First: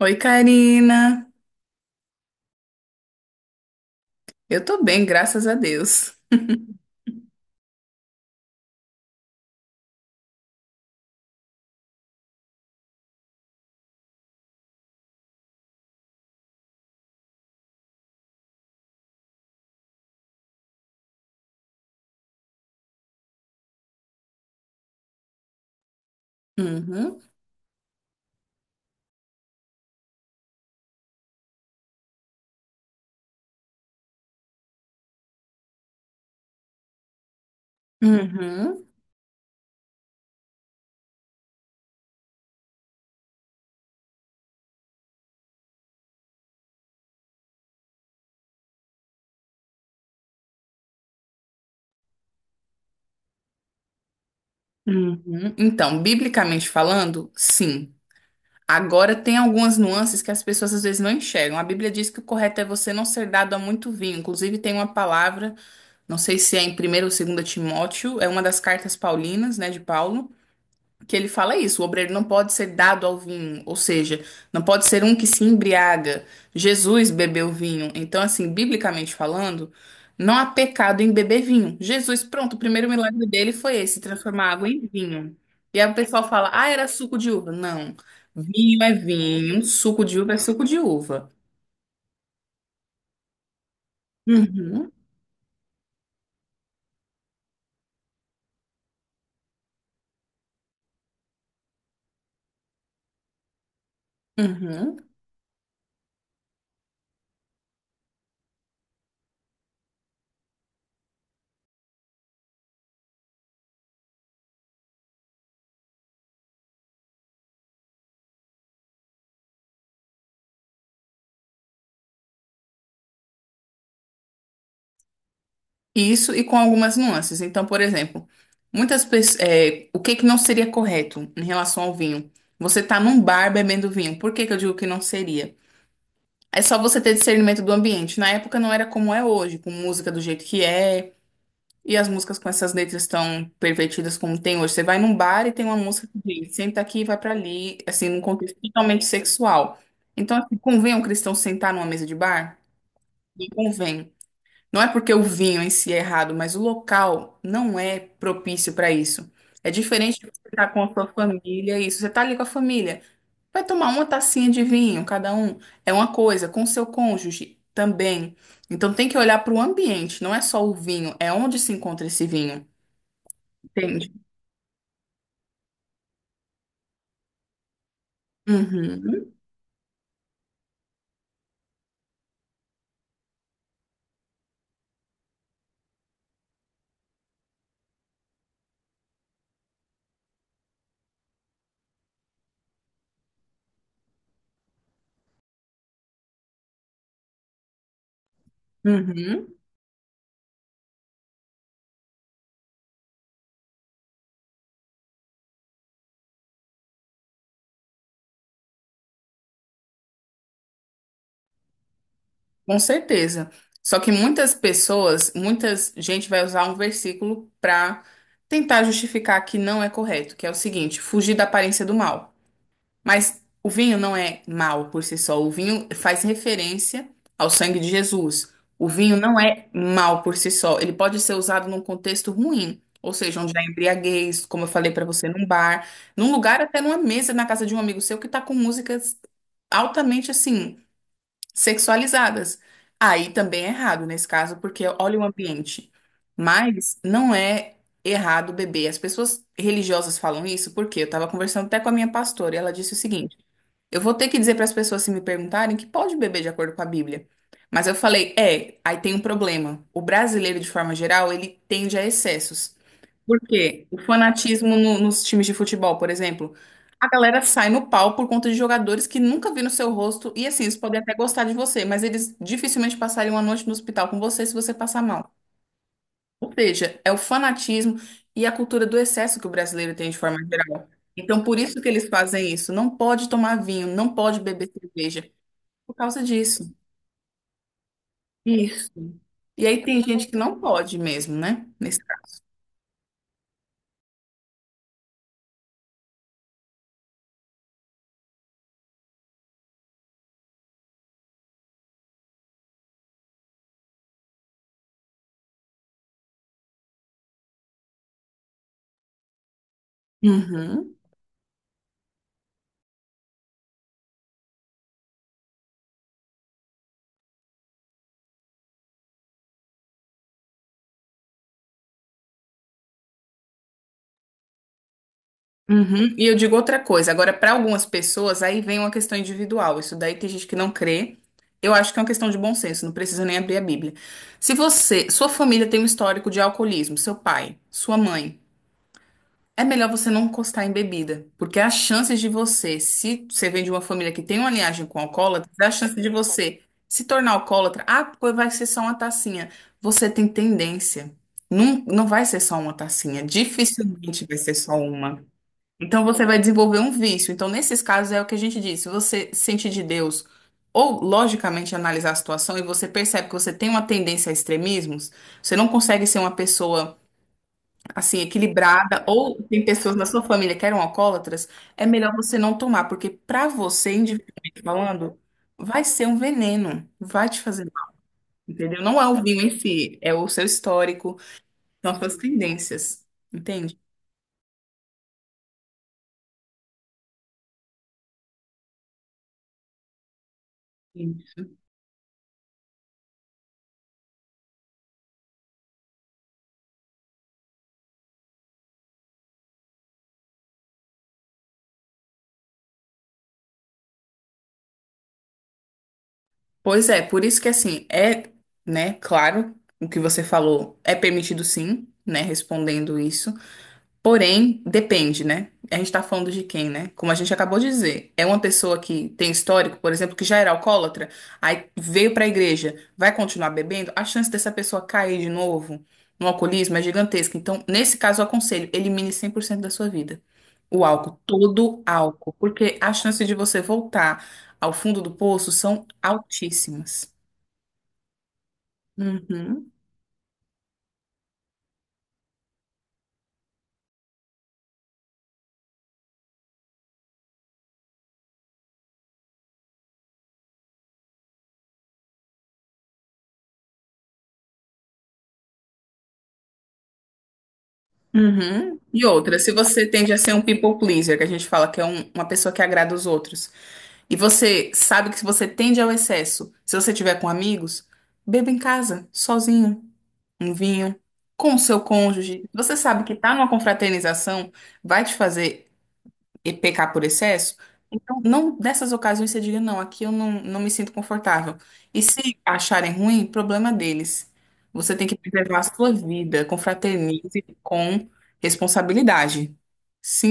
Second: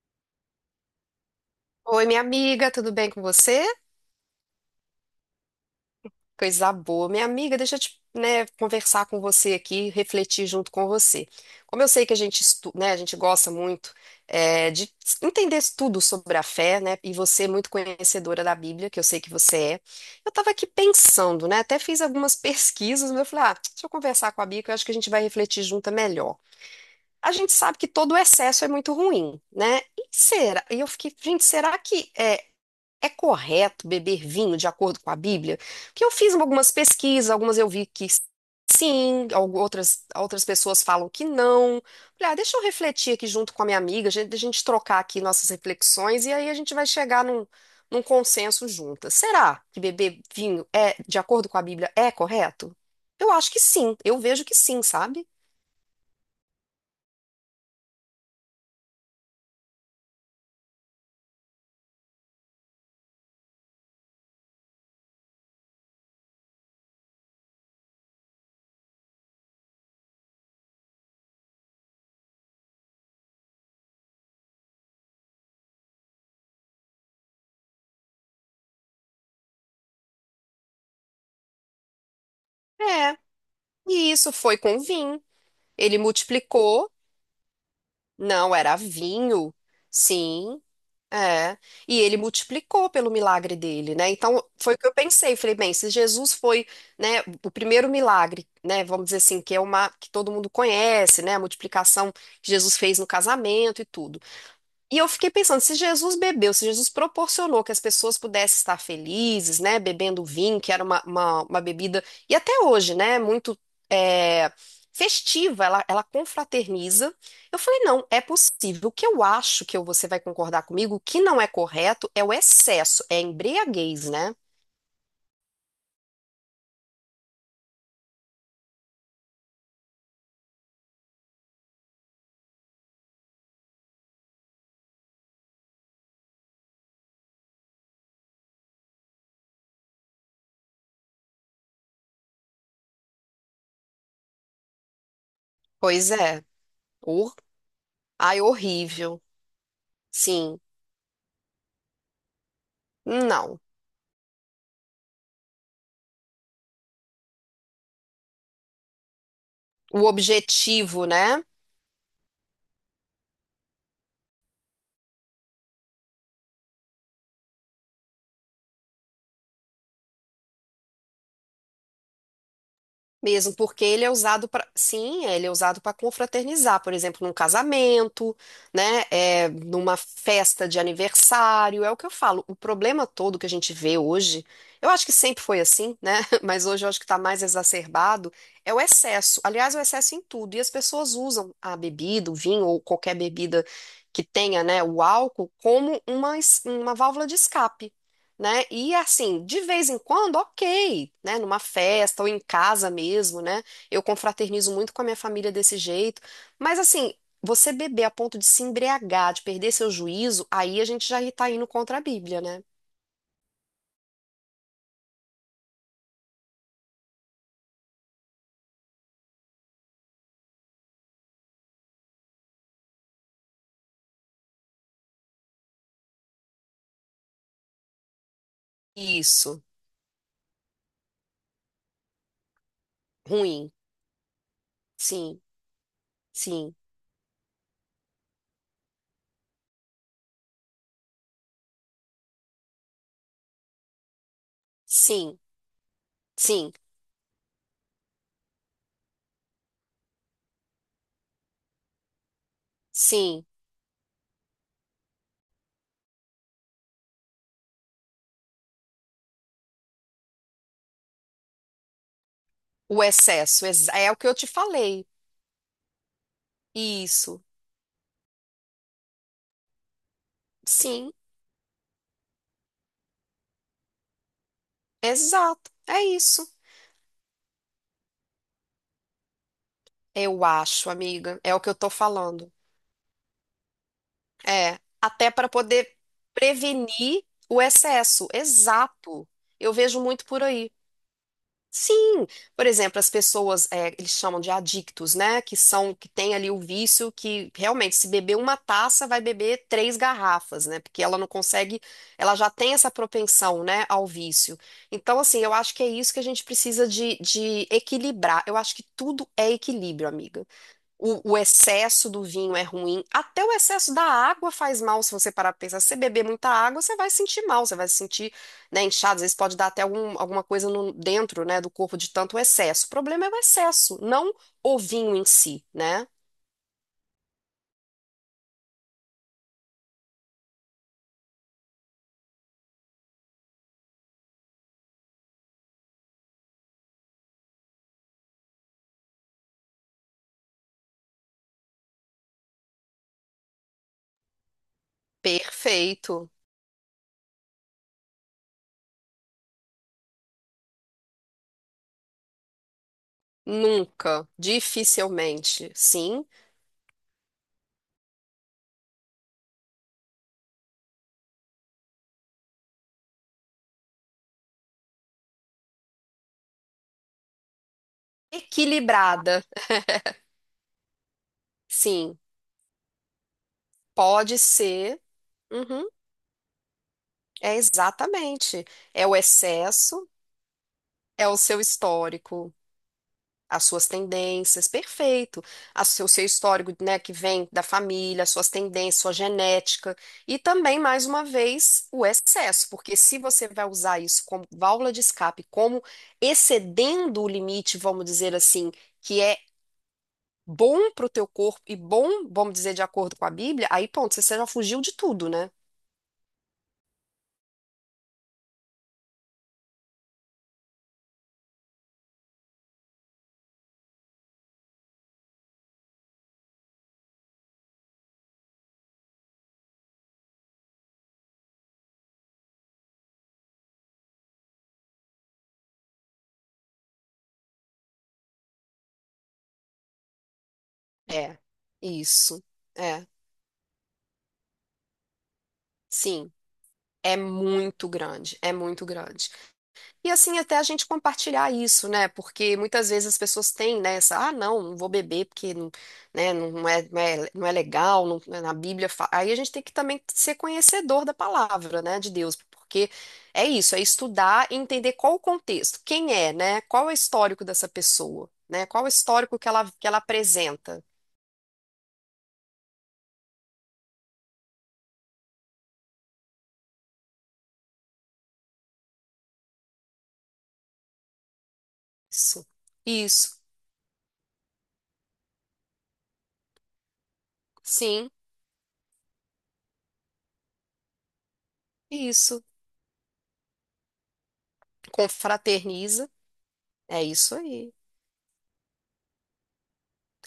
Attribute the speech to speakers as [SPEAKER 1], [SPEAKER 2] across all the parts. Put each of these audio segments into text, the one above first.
[SPEAKER 1] Oi, Karina.
[SPEAKER 2] Oi, minha amiga, tudo bem com você?
[SPEAKER 1] Eu tô bem, graças a Deus.
[SPEAKER 2] Coisa boa. Minha amiga, deixa eu te, né, conversar com você aqui, refletir junto com você. Como eu sei que a gente gosta muito de entender tudo sobre a fé, né? E você é muito conhecedora da Bíblia, que eu sei que você é. Eu estava aqui pensando, né? Até fiz algumas pesquisas, mas eu falei, ah, deixa eu conversar com a Bíblia, que eu acho que a gente vai refletir junto é melhor.
[SPEAKER 1] Uhum,
[SPEAKER 2] A gente sabe que todo o excesso é muito ruim, né? E será? E eu fiquei, gente, será que é É correto beber vinho de acordo com a Bíblia? Porque eu fiz algumas pesquisas, algumas eu vi que
[SPEAKER 1] uhum,
[SPEAKER 2] sim, outras, outras pessoas falam que não. Falei, ah, deixa eu refletir aqui junto com a minha amiga, a gente trocar aqui nossas reflexões e aí a gente vai chegar num consenso juntas. Será que beber vinho é de acordo com a Bíblia é correto? Eu acho que sim, eu vejo que sim, sabe?
[SPEAKER 1] uhum. Então, biblicamente falando, sim. Agora, tem algumas nuances que as pessoas às vezes não enxergam. A Bíblia diz que o correto é você não ser dado a muito vinho. Inclusive, tem uma palavra, não sei se é em Primeiro ou Segundo Timóteo, é uma das cartas paulinas, né, de Paulo que ele fala isso, o obreiro não pode ser dado ao vinho, ou seja, não pode ser um que se embriaga. Jesus bebeu vinho. Então, assim, biblicamente falando, não há pecado em beber vinho. Jesus, pronto, o primeiro
[SPEAKER 2] É,
[SPEAKER 1] milagre dele foi esse,
[SPEAKER 2] e isso
[SPEAKER 1] transformar
[SPEAKER 2] foi
[SPEAKER 1] água
[SPEAKER 2] com o
[SPEAKER 1] em
[SPEAKER 2] vinho.
[SPEAKER 1] vinho. E aí o
[SPEAKER 2] Ele
[SPEAKER 1] pessoal fala, ah, era
[SPEAKER 2] multiplicou,
[SPEAKER 1] suco de uva. Não,
[SPEAKER 2] não
[SPEAKER 1] vinho
[SPEAKER 2] era
[SPEAKER 1] é
[SPEAKER 2] vinho,
[SPEAKER 1] vinho, suco de uva é suco
[SPEAKER 2] sim.
[SPEAKER 1] de uva.
[SPEAKER 2] É, e ele multiplicou pelo milagre dele, né? Então foi o
[SPEAKER 1] Uhum,
[SPEAKER 2] que eu pensei, falei, bem, se Jesus foi, né, o primeiro milagre, né, vamos dizer assim, que é uma que todo mundo conhece, né, a multiplicação que Jesus fez no casamento e tudo.
[SPEAKER 1] uhum.
[SPEAKER 2] E eu fiquei pensando, se Jesus bebeu, se Jesus proporcionou que as pessoas pudessem estar felizes, né, bebendo vinho, que era uma bebida, e até hoje, né, muito é, festiva, ela confraterniza. Eu falei, não, é possível. O que eu acho que você vai concordar comigo, que não é correto é o excesso, é a embriaguez, né?
[SPEAKER 1] Isso e com algumas nuances. Então, por exemplo, muitas pessoas, o que que não seria correto em relação ao vinho? Você tá num bar bebendo vinho. Por que que eu digo que não seria? É só você ter discernimento do ambiente. Na época não era como é hoje, com música do jeito que é, e as músicas com essas letras tão pervertidas como tem hoje. Você vai num bar e tem uma música
[SPEAKER 2] Pois
[SPEAKER 1] que
[SPEAKER 2] é.
[SPEAKER 1] diz, senta aqui e vai pra
[SPEAKER 2] Hor-
[SPEAKER 1] ali, assim, num
[SPEAKER 2] Ai,
[SPEAKER 1] contexto totalmente
[SPEAKER 2] horrível.
[SPEAKER 1] sexual. Então, assim,
[SPEAKER 2] Sim.
[SPEAKER 1] convém um cristão sentar numa mesa de bar? Não
[SPEAKER 2] Não.
[SPEAKER 1] convém. Não é porque o vinho em si é errado, mas o local não é propício para isso. É
[SPEAKER 2] O
[SPEAKER 1] diferente de você estar com a sua
[SPEAKER 2] objetivo, né?
[SPEAKER 1] família, isso. Você está ali com a família, vai tomar uma tacinha de vinho, cada um. É uma coisa, com seu cônjuge também. Então tem que olhar para o ambiente, não é só o vinho, é onde se encontra esse vinho.
[SPEAKER 2] Mesmo porque ele
[SPEAKER 1] Entende?
[SPEAKER 2] é usado para, sim, ele é usado para confraternizar, por exemplo, num casamento, né,
[SPEAKER 1] Uhum,
[SPEAKER 2] é, numa festa de aniversário, é o que eu falo. O problema todo que a gente vê hoje, eu acho que sempre foi assim, né, mas hoje eu acho que está mais exacerbado, é o excesso. Aliás, é o excesso em tudo. E as pessoas usam a bebida, o vinho ou qualquer bebida que tenha, né, o álcool como uma válvula de escape né? E assim,
[SPEAKER 1] uhum.
[SPEAKER 2] de vez em quando, ok, né? Numa festa ou em casa mesmo, né? Eu confraternizo muito com a minha família desse jeito. Mas assim, você beber a ponto de se embriagar, de perder seu juízo, aí a gente já tá indo contra a Bíblia, né?
[SPEAKER 1] Com certeza. Só que muitas pessoas, muitas gente vai usar um versículo para tentar justificar que não é correto, que é o seguinte: fugir da aparência do mal. Mas o vinho não é mal por si só. O vinho faz referência ao sangue de Jesus. O vinho não
[SPEAKER 2] Isso.
[SPEAKER 1] é mal por si só. Ele pode ser usado num contexto ruim, ou seja, onde há
[SPEAKER 2] Ruim.
[SPEAKER 1] embriaguez, como eu falei para você,
[SPEAKER 2] Sim,
[SPEAKER 1] num bar, num lugar,
[SPEAKER 2] sim,
[SPEAKER 1] até numa mesa na casa de um amigo seu que está com músicas altamente assim sexualizadas. Aí também é errado nesse caso, porque olha o
[SPEAKER 2] sim,
[SPEAKER 1] ambiente.
[SPEAKER 2] sim,
[SPEAKER 1] Mas não é errado beber. As pessoas religiosas falam isso porque eu estava conversando até com a minha pastora e ela disse o seguinte:
[SPEAKER 2] sim.
[SPEAKER 1] eu vou ter que dizer para as pessoas se me perguntarem que pode beber de acordo com a Bíblia. Mas eu falei, é, aí tem um problema. O brasileiro, de forma geral, ele tende a excessos.
[SPEAKER 2] O excesso.
[SPEAKER 1] Porque o
[SPEAKER 2] É o que eu te
[SPEAKER 1] fanatismo
[SPEAKER 2] falei.
[SPEAKER 1] nos times de futebol, por exemplo, a galera
[SPEAKER 2] Isso.
[SPEAKER 1] sai no pau por conta de jogadores que nunca viram seu rosto e assim, eles podem até
[SPEAKER 2] Sim,
[SPEAKER 1] gostar de você, mas eles dificilmente passariam uma noite no hospital com você se você passar mal.
[SPEAKER 2] exato. É
[SPEAKER 1] Ou
[SPEAKER 2] isso.
[SPEAKER 1] seja, é o fanatismo e a cultura do excesso que o brasileiro tem de forma
[SPEAKER 2] Eu
[SPEAKER 1] geral.
[SPEAKER 2] acho,
[SPEAKER 1] Então,
[SPEAKER 2] amiga. É
[SPEAKER 1] por
[SPEAKER 2] o que eu
[SPEAKER 1] isso que
[SPEAKER 2] tô
[SPEAKER 1] eles fazem
[SPEAKER 2] falando.
[SPEAKER 1] isso. Não pode tomar vinho, não pode beber
[SPEAKER 2] É,
[SPEAKER 1] cerveja,
[SPEAKER 2] até para poder
[SPEAKER 1] por causa disso.
[SPEAKER 2] prevenir o excesso.
[SPEAKER 1] Isso.
[SPEAKER 2] Exato.
[SPEAKER 1] E
[SPEAKER 2] Eu
[SPEAKER 1] aí tem
[SPEAKER 2] vejo
[SPEAKER 1] gente
[SPEAKER 2] muito
[SPEAKER 1] que
[SPEAKER 2] por
[SPEAKER 1] não
[SPEAKER 2] aí.
[SPEAKER 1] pode mesmo, né? Nesse
[SPEAKER 2] Sim,
[SPEAKER 1] caso.
[SPEAKER 2] por exemplo, as pessoas, é, eles chamam de adictos, né? Que são, que tem ali o vício que realmente, se beber uma taça, vai beber três garrafas, né? Porque ela não consegue, ela já tem essa propensão, né, ao vício. Então, assim, eu acho que é isso que a gente precisa de equilibrar. Eu acho que tudo é equilíbrio, amiga.
[SPEAKER 1] Uhum.
[SPEAKER 2] O excesso do vinho é ruim, até o excesso da água faz mal, se você parar para pensar. Se você beber muita água, você vai sentir mal, você vai se sentir, né, inchado, às vezes pode dar até alguma coisa dentro, né, do corpo de tanto excesso. O problema é o excesso, não o vinho em si, né?
[SPEAKER 1] Uhum. E eu digo outra coisa, agora para algumas pessoas aí vem uma questão individual, isso daí tem gente que não crê. Eu acho que é uma questão de bom senso, não precisa nem abrir a Bíblia. Se você, sua família tem um histórico de alcoolismo, seu pai, sua mãe, é melhor você não encostar em bebida, porque as chances de você, se você vem de uma família que tem uma linhagem com alcoólatra, a chance de
[SPEAKER 2] Perfeito.
[SPEAKER 1] você se tornar alcoólatra, ah, pô, vai ser só uma tacinha. Você tem tendência. Não, não vai ser só uma tacinha, dificilmente
[SPEAKER 2] Nunca,
[SPEAKER 1] vai ser só uma.
[SPEAKER 2] dificilmente,
[SPEAKER 1] Então você
[SPEAKER 2] sim.
[SPEAKER 1] vai desenvolver um vício. Então, nesses casos, é o que a gente diz. Se você sente de Deus ou logicamente analisar a situação e você percebe que você tem uma tendência a extremismos, você não consegue ser uma pessoa assim equilibrada ou
[SPEAKER 2] Equilibrada,
[SPEAKER 1] tem pessoas na sua família que eram alcoólatras, é melhor
[SPEAKER 2] sim.
[SPEAKER 1] você não tomar, porque para você,
[SPEAKER 2] Pode
[SPEAKER 1] individualmente
[SPEAKER 2] ser.
[SPEAKER 1] falando, vai
[SPEAKER 2] Uhum,
[SPEAKER 1] ser um veneno, vai te
[SPEAKER 2] é
[SPEAKER 1] fazer mal,
[SPEAKER 2] exatamente.
[SPEAKER 1] entendeu? Não é
[SPEAKER 2] É o
[SPEAKER 1] o vinho em si,
[SPEAKER 2] excesso,
[SPEAKER 1] é o seu histórico,
[SPEAKER 2] é o seu
[SPEAKER 1] são as suas
[SPEAKER 2] histórico.
[SPEAKER 1] tendências,
[SPEAKER 2] As
[SPEAKER 1] entende?
[SPEAKER 2] suas tendências, perfeito. O seu histórico, né, que vem da família, as suas tendências, sua genética. E também, mais uma vez, o excesso, porque se você vai usar isso como válvula de escape, como excedendo o limite, vamos dizer assim, que é bom para o teu corpo e bom, vamos dizer, de acordo com a Bíblia, aí, ponto, você já fugiu de tudo, né?
[SPEAKER 1] Pois é, por isso que assim, é, né, claro, o que você falou é permitido sim, né, respondendo isso. Porém, depende, né? A gente tá falando de quem, né? Como a gente acabou de dizer, é uma pessoa que tem histórico, por exemplo, que já era alcoólatra, aí veio pra igreja, vai continuar bebendo, a chance dessa pessoa cair de novo no alcoolismo é gigantesca. Então, nesse caso, eu aconselho, elimine 100% da sua vida. O álcool,
[SPEAKER 2] É,
[SPEAKER 1] todo álcool,
[SPEAKER 2] isso.
[SPEAKER 1] porque a
[SPEAKER 2] É,
[SPEAKER 1] chance de você voltar ao fundo do poço são
[SPEAKER 2] sim.
[SPEAKER 1] altíssimas.
[SPEAKER 2] É muito grande, é muito grande.
[SPEAKER 1] Uhum,
[SPEAKER 2] E assim, até a gente compartilhar isso, né? Porque muitas vezes as pessoas têm, né, essa, ah, não, não vou beber porque não, né, não é legal, né, na Bíblia. Aí a gente tem que também ser conhecedor da palavra, né, de Deus, porque é isso, é estudar e entender qual o contexto, quem é, né? Qual é o histórico dessa pessoa, né?
[SPEAKER 1] uhum.
[SPEAKER 2] Qual é o
[SPEAKER 1] E outra,
[SPEAKER 2] histórico
[SPEAKER 1] se
[SPEAKER 2] que
[SPEAKER 1] você
[SPEAKER 2] que ela
[SPEAKER 1] tende a ser um people
[SPEAKER 2] apresenta.
[SPEAKER 1] pleaser, que a gente fala que é uma pessoa que agrada os outros, e você sabe que se você tende ao excesso, se você tiver com amigos, beba em casa, sozinho, um vinho, com o seu cônjuge.
[SPEAKER 2] Isso,
[SPEAKER 1] Você sabe que tá
[SPEAKER 2] isso,
[SPEAKER 1] numa confraternização, vai te fazer e pecar por excesso.
[SPEAKER 2] sim,
[SPEAKER 1] Então, não dessas ocasiões você diga, não, aqui eu não, não me sinto confortável. E se
[SPEAKER 2] isso.
[SPEAKER 1] acharem ruim, problema deles. Você tem que preservar a sua
[SPEAKER 2] Confraterniza,
[SPEAKER 1] vida,
[SPEAKER 2] é isso
[SPEAKER 1] confraternize
[SPEAKER 2] aí,
[SPEAKER 1] com responsabilidade.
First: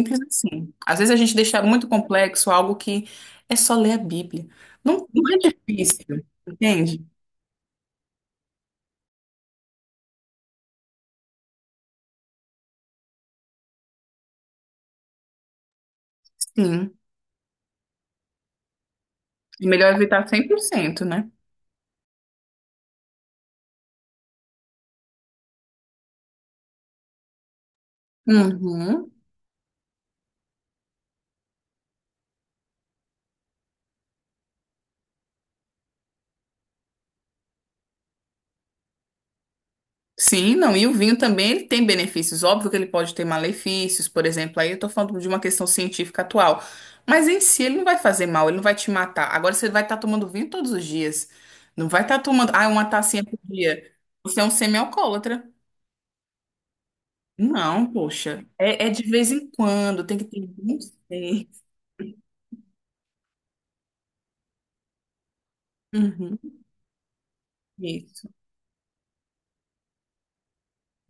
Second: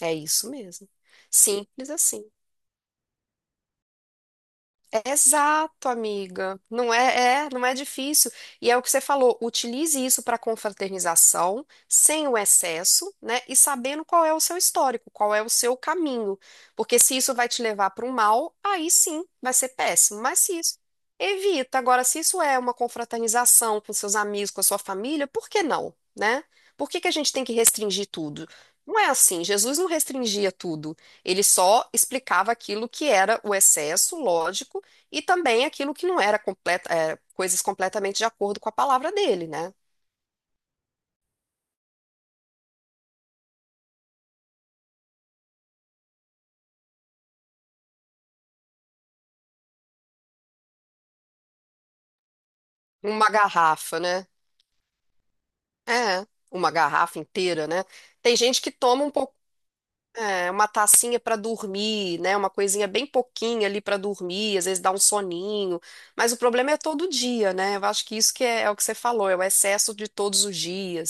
[SPEAKER 2] é isso
[SPEAKER 1] assim.
[SPEAKER 2] mesmo.
[SPEAKER 1] Às vezes a gente deixa muito
[SPEAKER 2] Simples assim.
[SPEAKER 1] complexo algo que é só ler a Bíblia. Não, não é
[SPEAKER 2] Exato,
[SPEAKER 1] difícil,
[SPEAKER 2] amiga.
[SPEAKER 1] entende?
[SPEAKER 2] Não é difícil. E é o que você falou, utilize isso para confraternização, sem o excesso, né? E sabendo qual é o seu histórico, qual é o seu caminho.
[SPEAKER 1] Sim.
[SPEAKER 2] Porque se isso vai te levar para o mal, aí sim, vai
[SPEAKER 1] É
[SPEAKER 2] ser
[SPEAKER 1] melhor
[SPEAKER 2] péssimo.
[SPEAKER 1] evitar
[SPEAKER 2] Mas
[SPEAKER 1] cem
[SPEAKER 2] se
[SPEAKER 1] por
[SPEAKER 2] isso
[SPEAKER 1] cento né?
[SPEAKER 2] evita. Agora, se isso é uma confraternização com seus amigos, com a sua família, por que não, né? Por que que a gente tem que restringir tudo? Não é
[SPEAKER 1] Uhum.
[SPEAKER 2] assim, Jesus não restringia tudo. Ele só explicava aquilo que era o excesso, lógico e também aquilo que não era completa, é, coisas completamente de acordo com a palavra dele, né?
[SPEAKER 1] Sim, não, e o vinho também ele tem benefícios. Óbvio que ele pode ter malefícios, por exemplo, aí eu tô falando de uma questão científica atual. Mas em si ele não vai fazer mal, ele não vai te matar. Agora você vai estar tomando vinho todos os dias. Não vai estar tomando, ah, uma tacinha
[SPEAKER 2] Uma
[SPEAKER 1] por dia.
[SPEAKER 2] garrafa, né?
[SPEAKER 1] Você é um semi-alcoólatra.
[SPEAKER 2] É, uma garrafa inteira, né?
[SPEAKER 1] Não,
[SPEAKER 2] Tem
[SPEAKER 1] poxa.
[SPEAKER 2] gente que
[SPEAKER 1] É de
[SPEAKER 2] toma um
[SPEAKER 1] vez
[SPEAKER 2] pouco,
[SPEAKER 1] em quando, tem que ter
[SPEAKER 2] é, uma
[SPEAKER 1] bom
[SPEAKER 2] tacinha para
[SPEAKER 1] senso.
[SPEAKER 2] dormir, né? Uma coisinha bem pouquinha ali para dormir, às vezes dá um soninho, mas o
[SPEAKER 1] Uhum,
[SPEAKER 2] problema é todo dia, né? Eu acho que
[SPEAKER 1] isso.
[SPEAKER 2] é o que você falou, é o excesso de todos os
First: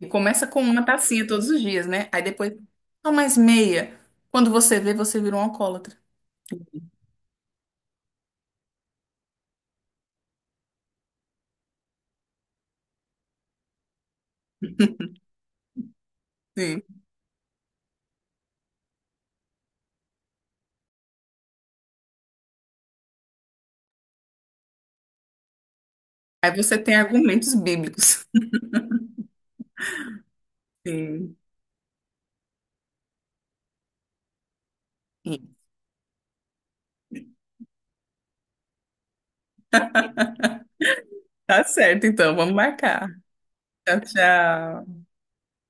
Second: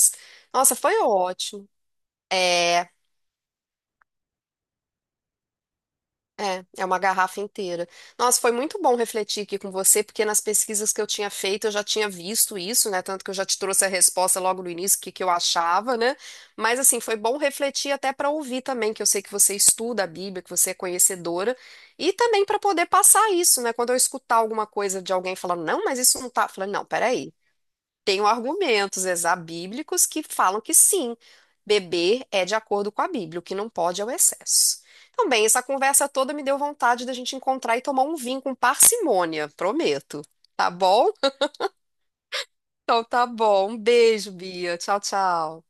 [SPEAKER 1] E começa com
[SPEAKER 2] Nossa,
[SPEAKER 1] uma
[SPEAKER 2] foi
[SPEAKER 1] tacinha todos os
[SPEAKER 2] ótimo.
[SPEAKER 1] dias, né? Aí depois,
[SPEAKER 2] É,
[SPEAKER 1] só mais meia. Quando você vê, você vira um alcoólatra.
[SPEAKER 2] É, é uma garrafa inteira. Nossa, foi muito bom refletir aqui com você, porque nas pesquisas que eu tinha feito eu já tinha visto isso, né? Tanto que eu já te trouxe a resposta logo no início, o que que eu achava, né? Mas
[SPEAKER 1] Sim.
[SPEAKER 2] assim, foi bom refletir até para ouvir também, que eu sei que você estuda a Bíblia, que você é conhecedora, e também para poder passar isso, né? Quando eu escutar alguma coisa de alguém falando, não, mas isso não tá, eu
[SPEAKER 1] Aí
[SPEAKER 2] falei,
[SPEAKER 1] você
[SPEAKER 2] não,
[SPEAKER 1] tem
[SPEAKER 2] peraí.
[SPEAKER 1] argumentos bíblicos.
[SPEAKER 2] Tenho argumentos exabíblicos que falam que sim,
[SPEAKER 1] Sim.
[SPEAKER 2] beber é de acordo com a Bíblia, o que não pode é o excesso. Então, bem, essa conversa toda me deu vontade da gente encontrar e tomar um vinho com parcimônia, prometo. Tá bom?
[SPEAKER 1] Tá certo, então. Vamos
[SPEAKER 2] Então
[SPEAKER 1] marcar.
[SPEAKER 2] tá bom. Um
[SPEAKER 1] Tchau,
[SPEAKER 2] beijo, Bia.
[SPEAKER 1] tchau.
[SPEAKER 2] Tchau, tchau.